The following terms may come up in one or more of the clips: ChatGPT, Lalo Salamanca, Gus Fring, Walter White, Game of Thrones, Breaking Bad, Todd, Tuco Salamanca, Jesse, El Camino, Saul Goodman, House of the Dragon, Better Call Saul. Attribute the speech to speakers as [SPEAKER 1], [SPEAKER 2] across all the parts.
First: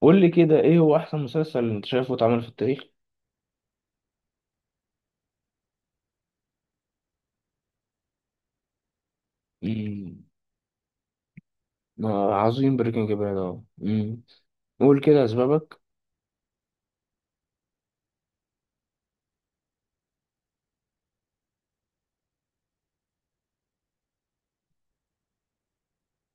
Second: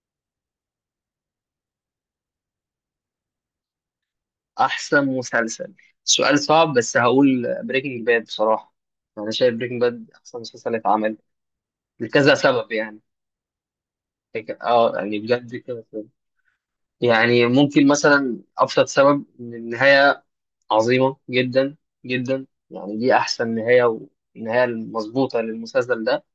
[SPEAKER 1] قول لي كده، ايه هو احسن مسلسل انت شايفه اتعمل في التاريخ؟
[SPEAKER 2] احسن مسلسل، سؤال صعب بس هقول بريكنج باد بصراحه. انا شايف بريكنج باد
[SPEAKER 1] مم.
[SPEAKER 2] احسن مسلسل اتعمل لكذا سبب
[SPEAKER 1] عظيم
[SPEAKER 2] يعني.
[SPEAKER 1] بريكنج باد قول
[SPEAKER 2] يعني
[SPEAKER 1] كده
[SPEAKER 2] بجد
[SPEAKER 1] اسبابك.
[SPEAKER 2] كذا سبب. يعني ممكن مثلا ابسط سبب ان النهايه عظيمه جدا جدا، يعني دي احسن نهايه والنهايه المظبوطه للمسلسل ده.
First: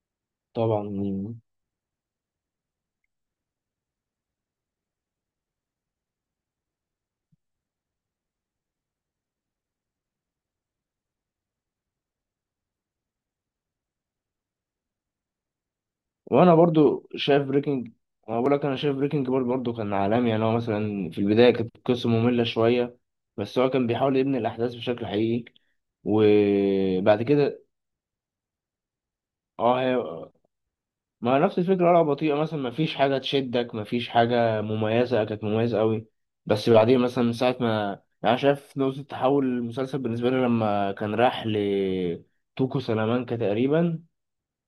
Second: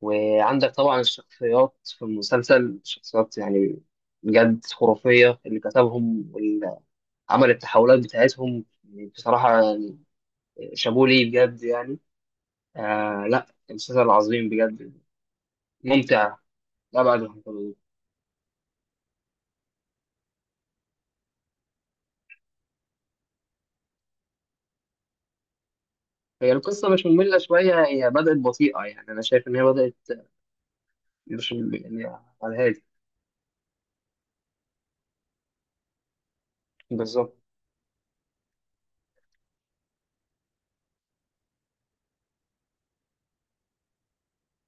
[SPEAKER 2] وعندك
[SPEAKER 1] طبعا
[SPEAKER 2] طبعا
[SPEAKER 1] مم.
[SPEAKER 2] الشخصيات في المسلسل شخصيات يعني بجد خرافيه، اللي كتبهم والعمل التحولات بتاعتهم بصراحه شابوه ليه بجد يعني. آه لا، المسلسل عظيم بجد، ممتع
[SPEAKER 1] وانا برضو
[SPEAKER 2] لأبعد
[SPEAKER 1] شايف
[SPEAKER 2] الحدود.
[SPEAKER 1] بريكنج انا بقول لك، انا شايف بريكنج باد برضو كان عالمي، يعني هو مثلا في البدايه كانت القصه ممله شويه، بس هو كان بيحاول يبني الاحداث بشكل حقيقي.
[SPEAKER 2] هي القصة مش
[SPEAKER 1] وبعد
[SPEAKER 2] مملة
[SPEAKER 1] كده
[SPEAKER 2] شوية، هي بدأت بطيئة يعني أنا شايف إن هي
[SPEAKER 1] اه
[SPEAKER 2] بدأت
[SPEAKER 1] هي ما
[SPEAKER 2] مش
[SPEAKER 1] نفس الفكرة، قلعة
[SPEAKER 2] يعني
[SPEAKER 1] بطيئة
[SPEAKER 2] على
[SPEAKER 1] مثلا، ما
[SPEAKER 2] الهادي
[SPEAKER 1] فيش حاجة تشدك، ما فيش حاجة مميزة كانت مميزة قوي. بس بعدين مثلا
[SPEAKER 2] بالظبط.
[SPEAKER 1] من ساعة ما، يعني أنا شايف نقطة تحول المسلسل بالنسبة لي لما كان راح لتوكو سلامانكا تقريبا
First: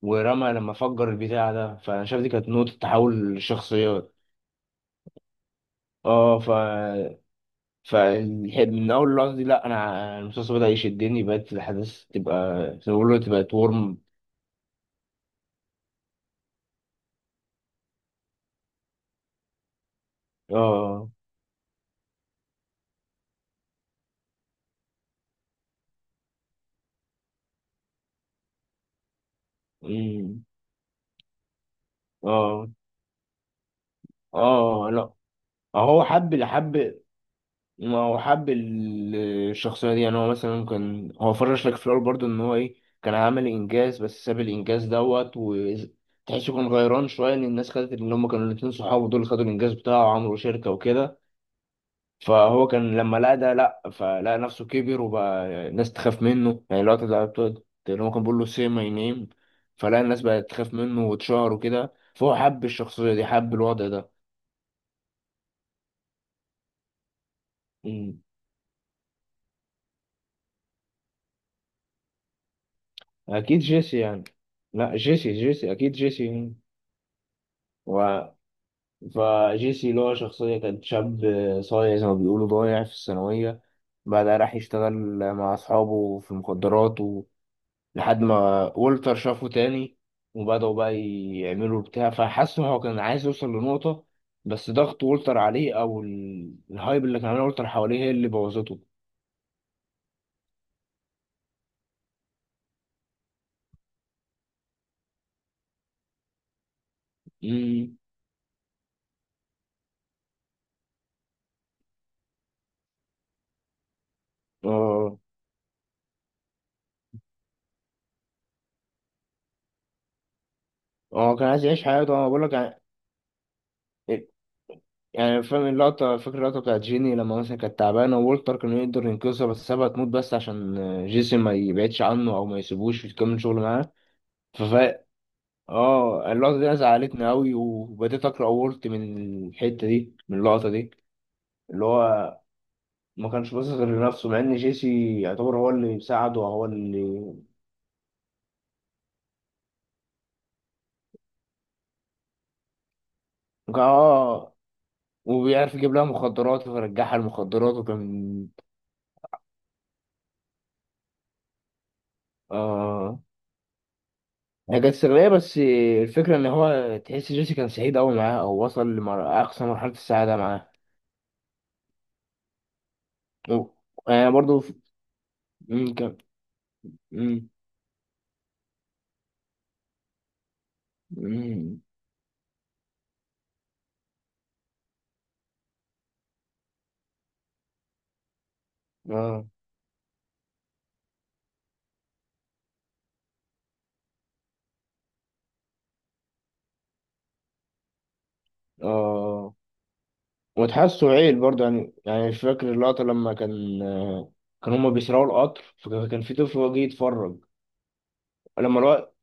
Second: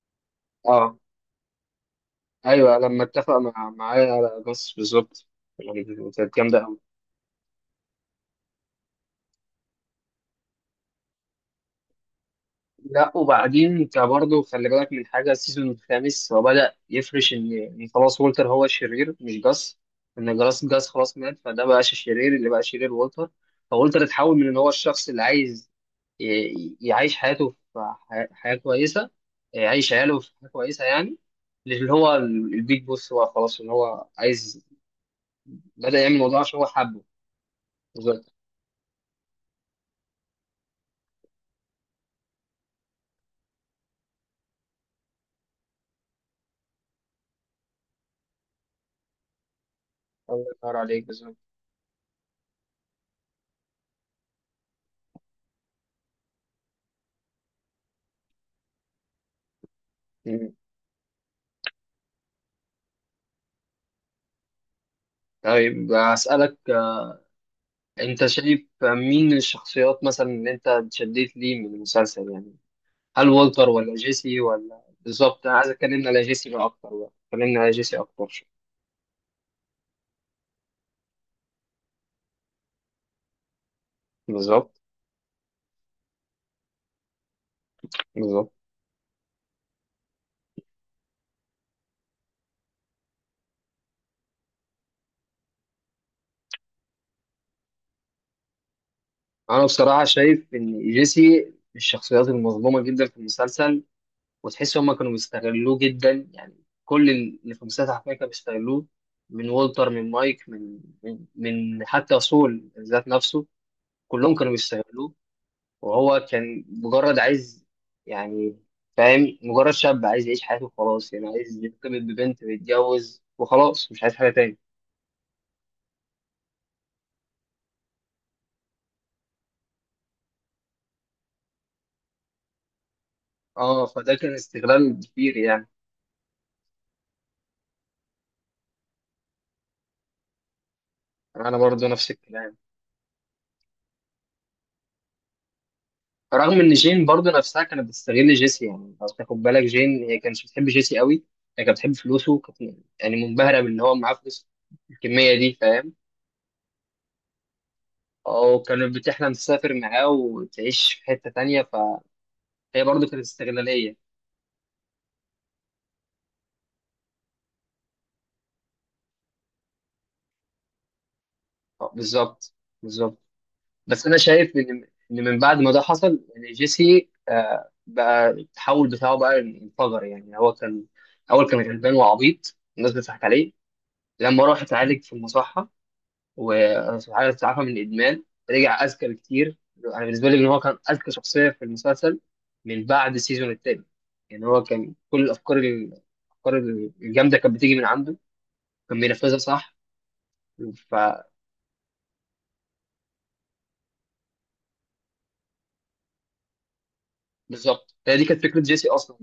[SPEAKER 1] ورمى لما
[SPEAKER 2] أه
[SPEAKER 1] فجر البتاع ده، فأنا شايف دي كانت نقطة
[SPEAKER 2] أيوه، لما اتفق
[SPEAKER 1] تحول
[SPEAKER 2] معايا
[SPEAKER 1] الشخصيات.
[SPEAKER 2] على بس بالظبط يعني، كانت
[SPEAKER 1] اه ف
[SPEAKER 2] جامدة أوي.
[SPEAKER 1] ف من أول اللحظة دي، لأ أنا المسلسل بدأ يشدني، بقت الأحداث تبقى زي ما
[SPEAKER 2] لا
[SPEAKER 1] بيقولوا تبقى
[SPEAKER 2] وبعدين انت
[SPEAKER 1] ورم.
[SPEAKER 2] برضه خلي بالك من حاجه السيزون الخامس، هو بدأ يفرش ان خلاص وولتر هو الشرير مش جاس. ان جاس
[SPEAKER 1] اه
[SPEAKER 2] خلاص مات، فده بقاش الشرير، اللي بقى شرير وولتر. فولتر اتحول من ان هو الشخص اللي عايز يعيش حياته في حياه كويسه. يعيش عياله في
[SPEAKER 1] أمم.
[SPEAKER 2] حياه كويسه يعني. اللي هو
[SPEAKER 1] اه
[SPEAKER 2] البيج بوس، هو خلاص ان هو عايز،
[SPEAKER 1] اه لأ.
[SPEAKER 2] بدأ
[SPEAKER 1] هو
[SPEAKER 2] يعمل
[SPEAKER 1] حب
[SPEAKER 2] الموضوع
[SPEAKER 1] اللي
[SPEAKER 2] عشان هو
[SPEAKER 1] حب
[SPEAKER 2] حبه.
[SPEAKER 1] ما هو
[SPEAKER 2] بالظبط.
[SPEAKER 1] حب ال- الشخصية دي، يعني هو مثلا كان هو فرش لك في الأول برضه إن هو إيه، كان عامل إنجاز بس ساب الإنجاز دوت، وتحسه كان غيران شوية إن الناس خدت اللي هما كانوا الاتنين صحابه دول خدوا الإنجاز بتاعه وعملوا
[SPEAKER 2] الله
[SPEAKER 1] شركة
[SPEAKER 2] ينور عليك.
[SPEAKER 1] وكده.
[SPEAKER 2] بالظبط.
[SPEAKER 1] فهو كان لما لقى ده لأ، فلقى نفسه كبر وبقى الناس تخاف منه، يعني الوقت ده اللي هو كان بيقول له سي ماي نيم، فلقى الناس بقت
[SPEAKER 2] مم.
[SPEAKER 1] تخاف منه واتشهر وكده، فهو حب الشخصية دي، حب الوضع ده.
[SPEAKER 2] طيب أسألك،
[SPEAKER 1] مم.
[SPEAKER 2] انت شايف مين الشخصيات مثلا اللي انت اتشديت ليه من المسلسل يعني؟ هل
[SPEAKER 1] أكيد
[SPEAKER 2] والتر ولا
[SPEAKER 1] جيسي يعني.
[SPEAKER 2] جيسي ولا؟
[SPEAKER 1] لأ، جيسي
[SPEAKER 2] بالظبط، انا عايز
[SPEAKER 1] جيسي أكيد
[SPEAKER 2] اتكلمنا على
[SPEAKER 1] جيسي
[SPEAKER 2] جيسي
[SPEAKER 1] يعني.
[SPEAKER 2] بقى اكتر، بقى اتكلمنا على جيسي
[SPEAKER 1] و
[SPEAKER 2] اكتر شوية.
[SPEAKER 1] فجيسي اللي هو شخصية كان شاب صايع زي ما بيقولوا، ضايع في الثانوية، بعدها راح
[SPEAKER 2] بالظبط.
[SPEAKER 1] يشتغل مع أصحابه في المخدرات و... لحد
[SPEAKER 2] بالظبط.
[SPEAKER 1] ما والتر شافه تاني وبدأوا بقى يعملوا بتاع، فحس إن هو كان عايز يوصل لنقطة، بس ضغط والتر عليه أو الهايب اللي كان عامله والتر حواليه هي اللي بوظته.
[SPEAKER 2] انا بصراحة شايف ان جيسي من الشخصيات المظلومة جدا في المسلسل، وتحس هما كانوا بيستغلوه جدا، يعني كل اللي في المسلسل
[SPEAKER 1] امم
[SPEAKER 2] حرفيا كانوا بيستغلوه. من والتر، من مايك، من حتى سول ذات نفسه، كلهم كانوا بيستغلوه.
[SPEAKER 1] اه
[SPEAKER 2] وهو كان مجرد عايز يعني، فاهم، مجرد شاب عايز يعيش حياته وخلاص، يعني
[SPEAKER 1] هو كان
[SPEAKER 2] عايز
[SPEAKER 1] عايز يعيش
[SPEAKER 2] يرتبط
[SPEAKER 1] حياته، أنا بقول
[SPEAKER 2] ببنت
[SPEAKER 1] لك يعني.
[SPEAKER 2] ويتجوز وخلاص، مش عايز حاجة تاني.
[SPEAKER 1] يعني فاهم اللقطة، فاكر اللقطة بتاعت جيني لما مثلا كانت تعبانة، وولتر كان يقدر ينقذها بس سابها تموت، بس عشان جيسون ما يبعدش عنه أو ما يسيبوش يكمل شغل
[SPEAKER 2] اه
[SPEAKER 1] معاه.
[SPEAKER 2] فده كان استغلال
[SPEAKER 1] ففا
[SPEAKER 2] كبير يعني.
[SPEAKER 1] اه اللقطة دي أنا زعلتني أوي، وبديت أقرأ وولت من الحتة دي، من اللقطة دي
[SPEAKER 2] انا
[SPEAKER 1] اللي
[SPEAKER 2] برضو نفس
[SPEAKER 1] هو
[SPEAKER 2] الكلام.
[SPEAKER 1] ما كانش باصص غير لنفسه، مع إن جيسي يعتبر هو اللي بيساعده
[SPEAKER 2] رغم
[SPEAKER 1] وهو
[SPEAKER 2] ان جين برضو
[SPEAKER 1] اللي
[SPEAKER 2] نفسها كانت بتستغل جيسي، يعني لو تاخد بالك جين هي كانت بتحب جيسي قوي، هي كانت بتحب فلوسه، كانت يعني منبهرة
[SPEAKER 1] كان-
[SPEAKER 2] بان هو معاه فلوس
[SPEAKER 1] اه
[SPEAKER 2] الكمية دي
[SPEAKER 1] وبيعرف
[SPEAKER 2] فاهم.
[SPEAKER 1] يجيب لها مخدرات، فرجعها المخدرات وكان
[SPEAKER 2] او كانت بتحلم تسافر معاه وتعيش في حتة تانية، فهي برضو
[SPEAKER 1] اه
[SPEAKER 2] كانت استغلالية.
[SPEAKER 1] هي كانت استغلالية، بس الفكرة إن هو تحس جيسي كان سعيد أوي معاه، أو وصل لأقصى مرحلة السعادة معاه.
[SPEAKER 2] بالظبط. بالظبط.
[SPEAKER 1] و-
[SPEAKER 2] بس انا
[SPEAKER 1] أنا
[SPEAKER 2] شايف
[SPEAKER 1] برضو ف-
[SPEAKER 2] ان من بعد ما ده
[SPEAKER 1] مم، كان
[SPEAKER 2] حصل يعني جيسي،
[SPEAKER 1] مم،
[SPEAKER 2] بقى التحول بتاعه بقى انفجر، يعني هو كان اول كان
[SPEAKER 1] مم،
[SPEAKER 2] غلبان وعبيط الناس بتضحك عليه، لما راح اتعالج في المصحه وسبحان تعافى من الادمان رجع اذكى
[SPEAKER 1] آه
[SPEAKER 2] بكتير. انا بالنسبه لي ان هو كان اذكى شخصيه في المسلسل من بعد السيزون التاني، يعني هو كان كل الافكار، الافكار الجامده كانت بتيجي من عنده، كان بينفذها
[SPEAKER 1] آه
[SPEAKER 2] صح.
[SPEAKER 1] وتحسه عيل برضو يعني، يعني مش فاكر اللقطة لما كان كان هما بيسرقوا القطر، فكان في طفل هو جه يتفرج
[SPEAKER 2] فبالظبط هي دي كانت فكره
[SPEAKER 1] لما
[SPEAKER 2] جيسي
[SPEAKER 1] الواد.
[SPEAKER 2] اصلا،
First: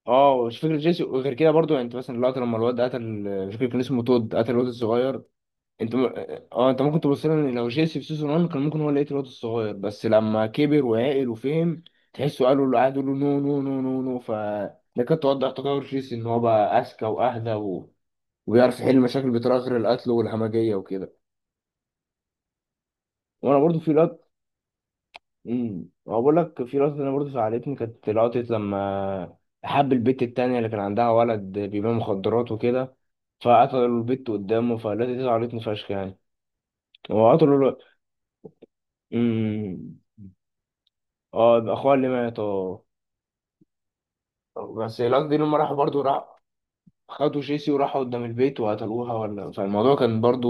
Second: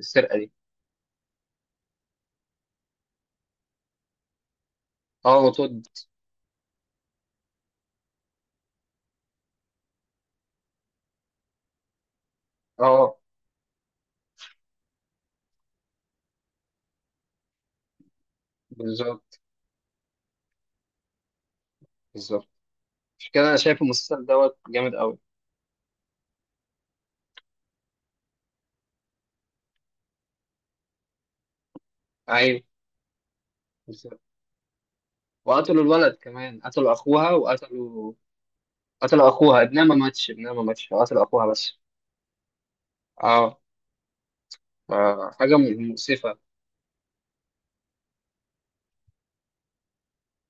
[SPEAKER 2] السرقه
[SPEAKER 1] اه
[SPEAKER 2] دي.
[SPEAKER 1] مش فاكر جيسي، وغير كده برضو يعني انت مثلا اللقطة لما الواد قتل، مش فاكر كان اسمه تود، قتل الواد الصغير.
[SPEAKER 2] اه وتود.
[SPEAKER 1] انت م... اه انت ممكن تبص لها ان لو جيسي في سيزون 1 كان ممكن هو اللي يقتل الواد الصغير، بس لما كبر وعقل وفهم تحسه قالوا له، قعدوا له
[SPEAKER 2] اه
[SPEAKER 1] نو نو نو نو نو. ده كانت توضح تطور جيسي، ان هو بقى اذكى واهدى و... وبيعرف يحل المشاكل
[SPEAKER 2] بالظبط.
[SPEAKER 1] بطريقه غير القتل والهمجيه وكده.
[SPEAKER 2] بالظبط. مش كده؟ انا
[SPEAKER 1] وانا برضو
[SPEAKER 2] شايف
[SPEAKER 1] في لقطه،
[SPEAKER 2] المسلسل دوت جامد قوي.
[SPEAKER 1] هو بقول لك في لقطه انا برضو زعلتني، كانت لقطه لما حب البت التانية اللي كان عندها ولد بيبيع مخدرات
[SPEAKER 2] ايوه.
[SPEAKER 1] وكده، فقتلوا
[SPEAKER 2] بالظبط،
[SPEAKER 1] البت قدامه، فالتي دي زعلتني
[SPEAKER 2] وقتلوا
[SPEAKER 1] فشخ
[SPEAKER 2] الولد
[SPEAKER 1] يعني.
[SPEAKER 2] كمان، قتلوا اخوها
[SPEAKER 1] قتلوا
[SPEAKER 2] وقتلوا. قتلوا اخوها، ابنها ما
[SPEAKER 1] الولد.
[SPEAKER 2] ماتش، ابنها ما ماتش، قتلوا اخوها
[SPEAKER 1] اه،
[SPEAKER 2] بس.
[SPEAKER 1] يبقى اخوها اللي مات. اه
[SPEAKER 2] اه.
[SPEAKER 1] بس الواد دي
[SPEAKER 2] حاجه
[SPEAKER 1] لما راحوا برضو، راح
[SPEAKER 2] مؤسفه.
[SPEAKER 1] خدوا جيسي وراحوا قدام البيت وقتلوها ولا، فالموضوع كان برضو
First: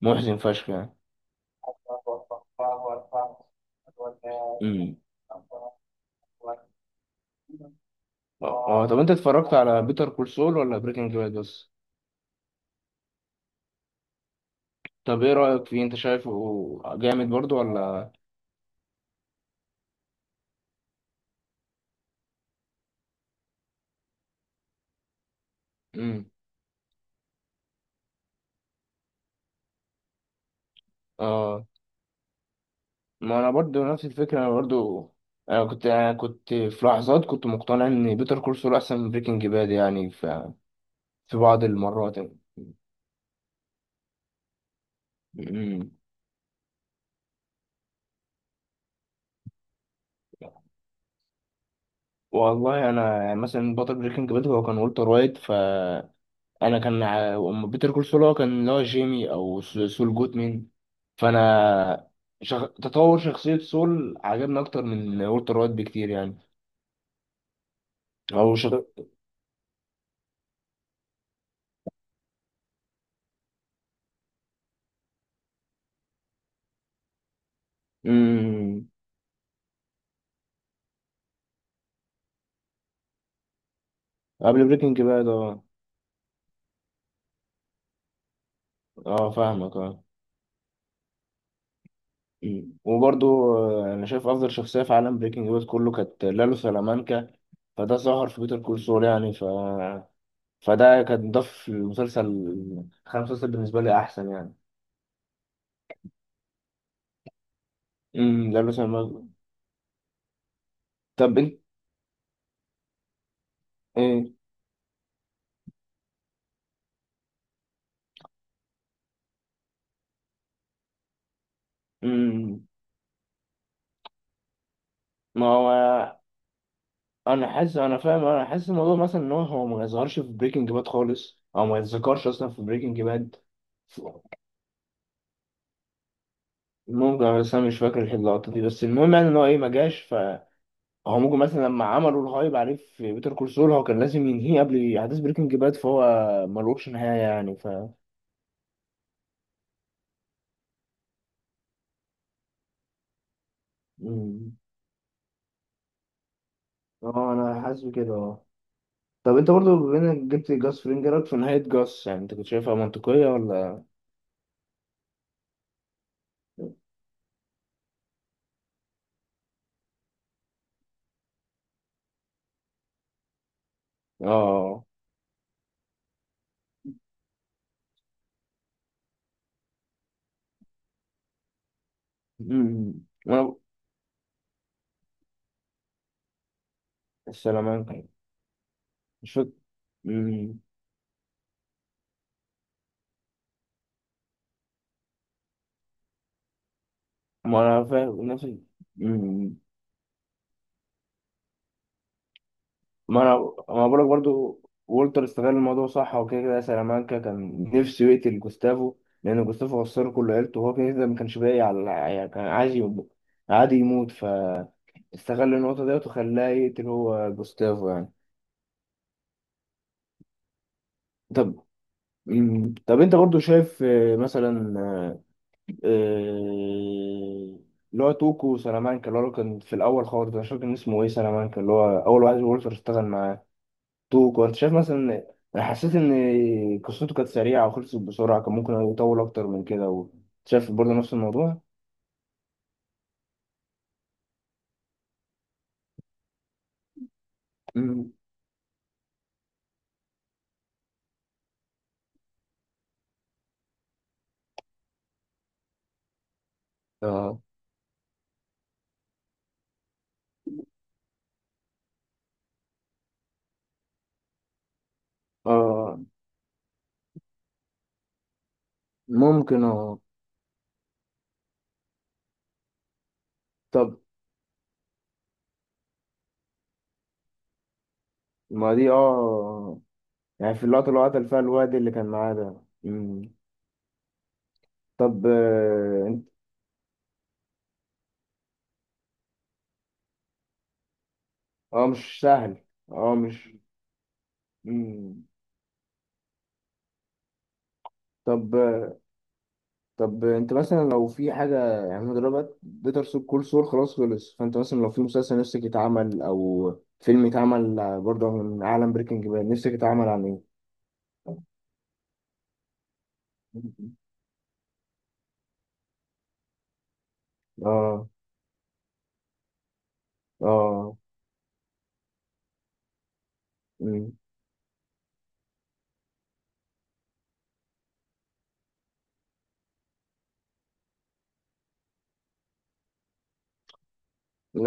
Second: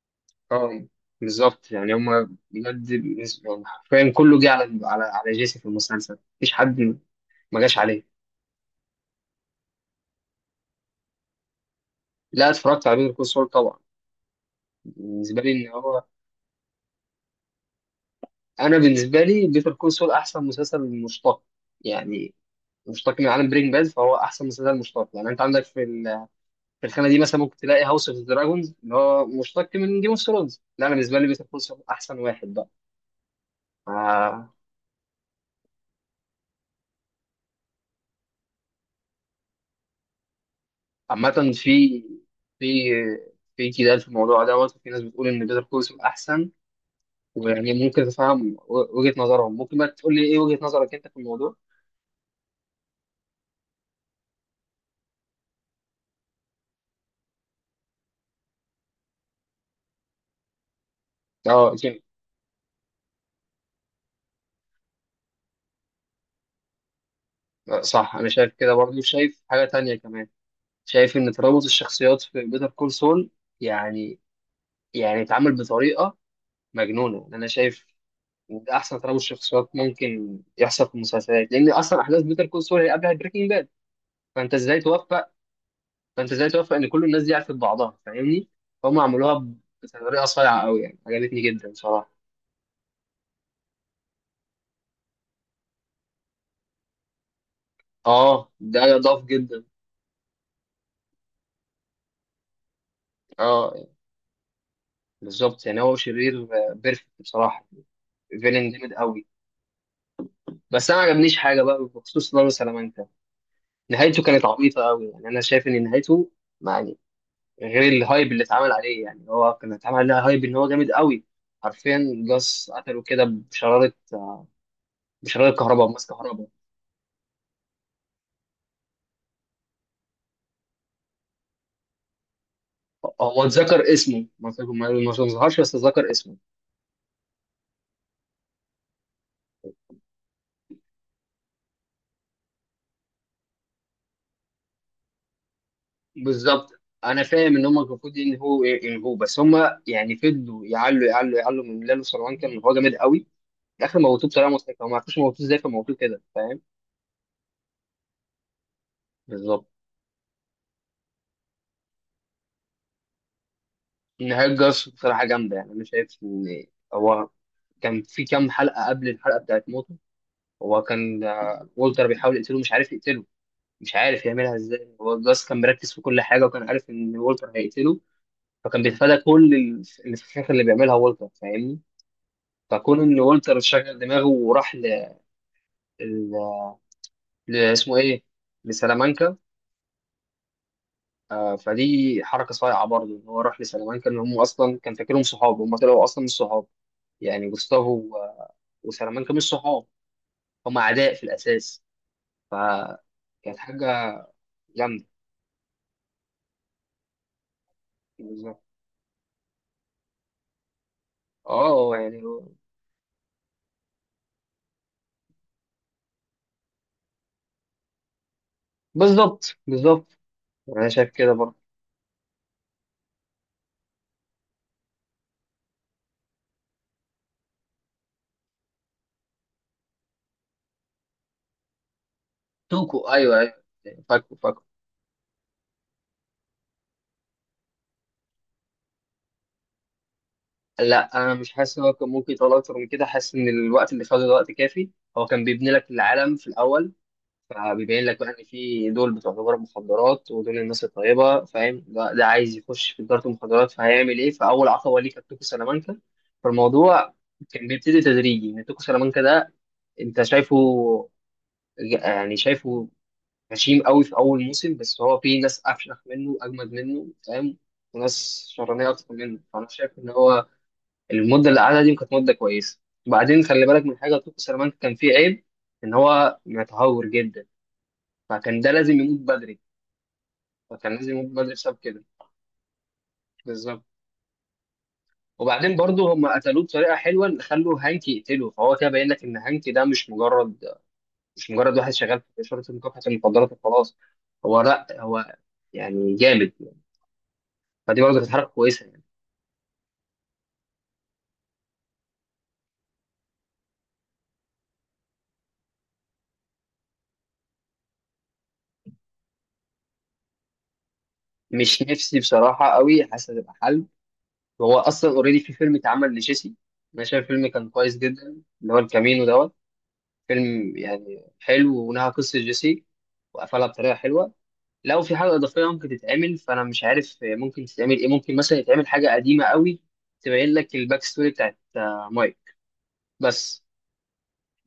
[SPEAKER 1] محزن فشخ
[SPEAKER 2] اه
[SPEAKER 1] يعني.
[SPEAKER 2] بالظبط، يعني هم بجد يعني حرفيا كله جه
[SPEAKER 1] امم
[SPEAKER 2] على جيسي في المسلسل، مفيش حد ما جاش عليه.
[SPEAKER 1] اه طب انت اتفرجت على بيتر كول سول ولا بريكنج باد بس؟
[SPEAKER 2] لا، اتفرجت على بيتر كول سول طبعا.
[SPEAKER 1] طب ايه
[SPEAKER 2] بالنسبه لي
[SPEAKER 1] رأيك
[SPEAKER 2] ان
[SPEAKER 1] فيه، انت
[SPEAKER 2] هو،
[SPEAKER 1] شايفه جامد برضو ولا؟
[SPEAKER 2] انا بالنسبه لي بيتر كول سول احسن مسلسل مشتق، يعني مشتق من عالم برينج باد، فهو احسن مسلسل مشتق. يعني انت عندك في
[SPEAKER 1] امم
[SPEAKER 2] في الخانه دي، مثلا ممكن تلاقي هاوس اوف دراجونز اللي هو مشتق من جيم اوف ثرونز، لا انا بالنسبه لي بيتر كول
[SPEAKER 1] اه
[SPEAKER 2] احسن واحد بقى.
[SPEAKER 1] ما انا برضو نفس الفكرة. انا
[SPEAKER 2] آه،
[SPEAKER 1] برضو، انا كنت في لحظات كنت مقتنع ان بيتر كول سول احسن من بريكنج باد يعني،
[SPEAKER 2] عامه
[SPEAKER 1] في بعض المرات يعني.
[SPEAKER 2] في في جدال في الموضوع دوت، وفي ناس بتقول ان بيتر كول
[SPEAKER 1] أمم.
[SPEAKER 2] احسن. ويعني ممكن تفهم وجهه نظرهم، ممكن بقى تقول لي ايه وجهه نظرك انت في الموضوع؟
[SPEAKER 1] والله انا يعني مثلا، بطل بريكنج باد هو كان والتر وايت، أما بيتر كول سول هو كان اللي هو جيمي او سول جودمان،
[SPEAKER 2] اه جيم.
[SPEAKER 1] فانا تطور شخصية سول عجبني اكتر من والتر وايت بكتير يعني.
[SPEAKER 2] صح، انا
[SPEAKER 1] او
[SPEAKER 2] شايف
[SPEAKER 1] شخ...
[SPEAKER 2] كده برضه، شايف حاجه تانية كمان. شايف ان ترابط الشخصيات في بيتر كول سول يعني، يعني اتعمل بطريقه مجنونه، يعني انا شايف ان ده
[SPEAKER 1] أمم.
[SPEAKER 2] احسن ترابط شخصيات ممكن يحصل في المسلسلات، لان اصلا احداث بيتر كول سول هي قبلها بريكنج باد. فانت
[SPEAKER 1] قبل
[SPEAKER 2] ازاي
[SPEAKER 1] بريكنج
[SPEAKER 2] توفق
[SPEAKER 1] باد. اه
[SPEAKER 2] فانت ازاي توفق ان كل الناس دي عرفت بعضها فاهمني. فهم
[SPEAKER 1] اه
[SPEAKER 2] عملوها
[SPEAKER 1] فاهمك. اه
[SPEAKER 2] بطريقه صايعه قوي، يعني عجبتني جدا صراحه.
[SPEAKER 1] أمم. وبرضو انا شايف افضل شخصية في عالم بريكنج باد كله كانت لالو سلامانكا، فده ظهر في
[SPEAKER 2] اه
[SPEAKER 1] بيتر
[SPEAKER 2] ده
[SPEAKER 1] كول سول
[SPEAKER 2] يضاف
[SPEAKER 1] يعني.
[SPEAKER 2] جدا.
[SPEAKER 1] فده كان ضاف المسلسل، خلى المسلسل
[SPEAKER 2] اه
[SPEAKER 1] بالنسبة لي أحسن يعني.
[SPEAKER 2] بالظبط، يعني هو شرير بيرفكت بصراحه،
[SPEAKER 1] لا
[SPEAKER 2] فيلن
[SPEAKER 1] بس
[SPEAKER 2] جامد قوي.
[SPEAKER 1] أنا-
[SPEAKER 2] بس انا ما عجبنيش
[SPEAKER 1] طب أنت
[SPEAKER 2] حاجه بقى بخصوص دار سلامانكا، نهايته
[SPEAKER 1] إيه؟
[SPEAKER 2] كانت عبيطه قوي، يعني انا شايف ان نهايته، غير الهايب اللي اتعمل عليه، يعني هو كان اتعمل عليه هايب ان هو جامد قوي حرفيا.
[SPEAKER 1] امم
[SPEAKER 2] جاس قتله كده بشرارة،
[SPEAKER 1] ما
[SPEAKER 2] بشرارة كهرباء، بماس
[SPEAKER 1] هو
[SPEAKER 2] كهرباء.
[SPEAKER 1] أنا حاسس الموضوع مثلا، إن هو ما يظهرش في بريكنج باد خالص، أو ما يتذكرش أصلا في بريكنج باد.
[SPEAKER 2] هو اتذكر اسمه، ما ظهرش بس اتذكر اسمه.
[SPEAKER 1] ممكن، بس أنا مش فاكر اللقطة دي. بس المهم يعني إن هو إيه، ما جاش، فهو ممكن مثلا لما عملوا الهايب عليه في بيتر كورسول هو كان لازم ينهيه قبل أحداث بريكنج باد، فهو
[SPEAKER 2] بالظبط،
[SPEAKER 1] ملوش نهاية
[SPEAKER 2] انا فاهم
[SPEAKER 1] يعني.
[SPEAKER 2] ان هم المفروض ان هو بس، هم يعني فضلوا يعلوا، يعلوا، يعلوا من لالو سلوان كان هو جامد قوي. في الاخر موتوه بطريقه
[SPEAKER 1] امم
[SPEAKER 2] مضحكه، هم ما عرفوش موتوه ازاي، فموتوه كده فاهم.
[SPEAKER 1] اه أنا حاسس بكده. طب انت
[SPEAKER 2] بالظبط.
[SPEAKER 1] برضو بما انك جبت جاس فرينج، إيه رأيك في نهاية جاس؟ يعني انت كنت شايفها منطقية ولا؟
[SPEAKER 2] نهايه جاس بصراحه جامده، يعني انا شايف ان هو كان في كام حلقه قبل الحلقه بتاعت موت، هو كان والتر بيحاول يقتله مش عارف يقتله، مش عارف يعملها
[SPEAKER 1] اه
[SPEAKER 2] ازاي. هو جاس كان مركز في كل حاجه، وكان عارف ان والتر هيقتله، فكان بيتفادى كل الفخاخ اللي بيعملها والتر فاهمني.
[SPEAKER 1] أمم.
[SPEAKER 2] فكون ان
[SPEAKER 1] وانا
[SPEAKER 2] والتر شغل دماغه وراح ل... اسمه
[SPEAKER 1] السلامانكا
[SPEAKER 2] ايه،
[SPEAKER 1] مش
[SPEAKER 2] لسلامانكا.
[SPEAKER 1] فاكر. أمم.
[SPEAKER 2] آه، فدي حركه صايعه برضه، ان هو راح لسلامانكا، ان هم اصلا كان فاكرهم صحاب، هم طلعوا اصلا مش صحاب، يعني
[SPEAKER 1] ما انا
[SPEAKER 2] جوستافو
[SPEAKER 1] فاهم نفسي.
[SPEAKER 2] وسلامانكا مش
[SPEAKER 1] أمم.
[SPEAKER 2] صحاب، هم اعداء في الاساس،
[SPEAKER 1] ما انا
[SPEAKER 2] فكانت
[SPEAKER 1] ما بقولك
[SPEAKER 2] حاجه
[SPEAKER 1] برضو،
[SPEAKER 2] جامده.
[SPEAKER 1] وولتر استغل الموضوع صح، وكده كده سلامانكا كان نفسه يقتل
[SPEAKER 2] بالظبط،
[SPEAKER 1] جوستافو، لان جوستافو خسر كل عيلته وهو كده كده ما كانش باقي على،
[SPEAKER 2] اه يعني
[SPEAKER 1] يعني كان عايز عادي يموت، فاستغل النقطة ديت وخلاه يقتل هو جوستافو يعني.
[SPEAKER 2] بالظبط. بالظبط، انا شايف كده برضه.
[SPEAKER 1] طب طب انت برضو شايف، مثلا آه، اللي هو توكو سلامانكا، اللي هو كان في الاول خالص، انا مش فاكر كان اسمه ايه، سلامانكا اللي هو اول واحد وولفر اشتغل
[SPEAKER 2] توكو، ايوه
[SPEAKER 1] معاه.
[SPEAKER 2] ايوه. فاكو
[SPEAKER 1] توكو، انت
[SPEAKER 2] فاكو.
[SPEAKER 1] شايف مثلا، انا حسيت ان قصته كانت سريعه وخلصت بسرعه، كان ممكن يطول اكتر من كده. شايف برضو نفس
[SPEAKER 2] لا انا مش
[SPEAKER 1] الموضوع؟
[SPEAKER 2] حاسس ان هو كان ممكن يطلع اكتر من كده، حاسس ان الوقت اللي خده ده وقت كافي، هو كان بيبني لك العالم في الاول، فبيبين
[SPEAKER 1] مم.
[SPEAKER 2] لك بقى ان في دول بتوع تجار مخدرات ودول الناس الطيبه فاهم، ده عايز يخش في تجاره المخدرات فهيعمل ايه، فاول عقبه ليه كانت توكو سلامانكا. فالموضوع
[SPEAKER 1] اه
[SPEAKER 2] كان بيبتدي تدريجي ان توكو سلامانكا ده انت شايفه، يعني شايفه غشيم قوي في اول موسم، بس هو في ناس
[SPEAKER 1] اه
[SPEAKER 2] افشخ منه اجمد منه فاهم، وناس شرانيه اكتر منه،
[SPEAKER 1] ممكن.
[SPEAKER 2] فانا
[SPEAKER 1] اه
[SPEAKER 2] شايف ان هو المده اللي قعدها دي كانت مده كويسه. وبعدين خلي بالك من
[SPEAKER 1] طب
[SPEAKER 2] حاجه، توكو سلامانكا كان فيه عيب ان هو متهور جدا، فكان ده
[SPEAKER 1] ما دي،
[SPEAKER 2] لازم يموت بدري،
[SPEAKER 1] يعني في اللقطه
[SPEAKER 2] فكان
[SPEAKER 1] اللي هو
[SPEAKER 2] لازم
[SPEAKER 1] قتل
[SPEAKER 2] يموت
[SPEAKER 1] فيها
[SPEAKER 2] بدري
[SPEAKER 1] الواد
[SPEAKER 2] بسبب
[SPEAKER 1] اللي
[SPEAKER 2] كده.
[SPEAKER 1] كان معاه ده. مم.
[SPEAKER 2] بالظبط.
[SPEAKER 1] طب
[SPEAKER 2] وبعدين برضه هم قتلوه بطريقه حلوه ان خلوا هانك يقتله، فهو كده باين لك ان هانك ده مش مجرد، مش مجرد
[SPEAKER 1] اه
[SPEAKER 2] واحد شغال
[SPEAKER 1] مش
[SPEAKER 2] في
[SPEAKER 1] سهل.
[SPEAKER 2] شرطه مكافحه
[SPEAKER 1] اه مش
[SPEAKER 2] المخدرات وخلاص، هو لا،
[SPEAKER 1] مم.
[SPEAKER 2] هو يعني جامد، فدي برضه كانت حركه
[SPEAKER 1] طب
[SPEAKER 2] كويسه.
[SPEAKER 1] انت مثلا لو في حاجه يعني، أنا دلوقتي بيتر سول كول سول خلاص خلص، فانت مثلا لو في مسلسل نفسك يتعمل او فيلم يتعمل برضه من عالم بريكنج باد، نفسك يتعمل عن ايه؟
[SPEAKER 2] مش نفسي بصراحة قوي، حاسس هتبقى حل، وهو أصلا اوريدي في فيلم اتعمل لجيسي، أنا شايف الفيلم كان كويس
[SPEAKER 1] اه
[SPEAKER 2] جدا، اللي هو الكامينو دوت. فيلم
[SPEAKER 1] اه
[SPEAKER 2] يعني حلو، ونهى قصة جيسي وقفلها بطريقة
[SPEAKER 1] مم.
[SPEAKER 2] حلوة. لو في حاجة إضافية ممكن تتعمل، فأنا مش عارف ممكن تتعمل إيه، ممكن مثلا يتعمل حاجة قديمة قوي، تبين لك الباك ستوري بتاعت مايك بس.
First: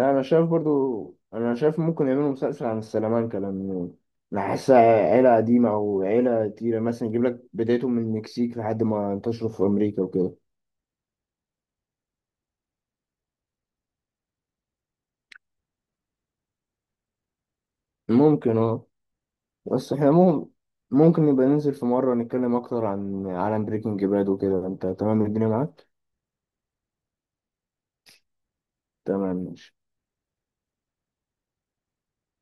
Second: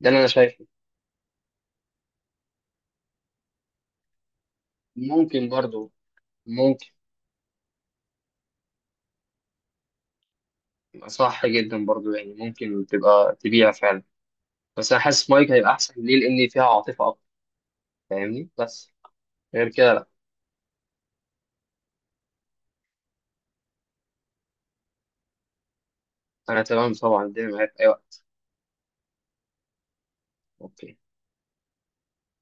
[SPEAKER 2] ده اللي
[SPEAKER 1] انا
[SPEAKER 2] أنا
[SPEAKER 1] شايف
[SPEAKER 2] شايفه.
[SPEAKER 1] برضو، انا شايف ممكن يعملوا مسلسل عن السلامانكا، لان انا حاسسها عيله
[SPEAKER 2] ممكن
[SPEAKER 1] قديمه
[SPEAKER 2] برضو.
[SPEAKER 1] او عيله تقيله،
[SPEAKER 2] ممكن،
[SPEAKER 1] مثلا يجيب لك بدايتهم من المكسيك لحد ما انتشروا في امريكا وكده.
[SPEAKER 2] صح جدا برضو، يعني ممكن تبقى تبيع فعلا. بس أنا حاسس مايك هيبقى أحسن ليه لأن فيها عاطفة فاهمني،
[SPEAKER 1] ممكن. اه
[SPEAKER 2] بس غير كده
[SPEAKER 1] بس
[SPEAKER 2] لا.
[SPEAKER 1] احنا مهم ممكن نبقى ننزل في مرة نتكلم أكتر عن عالم بريكنج باد وكده. أنت تمام، الدنيا معاك؟
[SPEAKER 2] انا تمام طبعا، الدنيا معايا في اي وقت.
[SPEAKER 1] تمام، ماشي.
[SPEAKER 2] اوكي.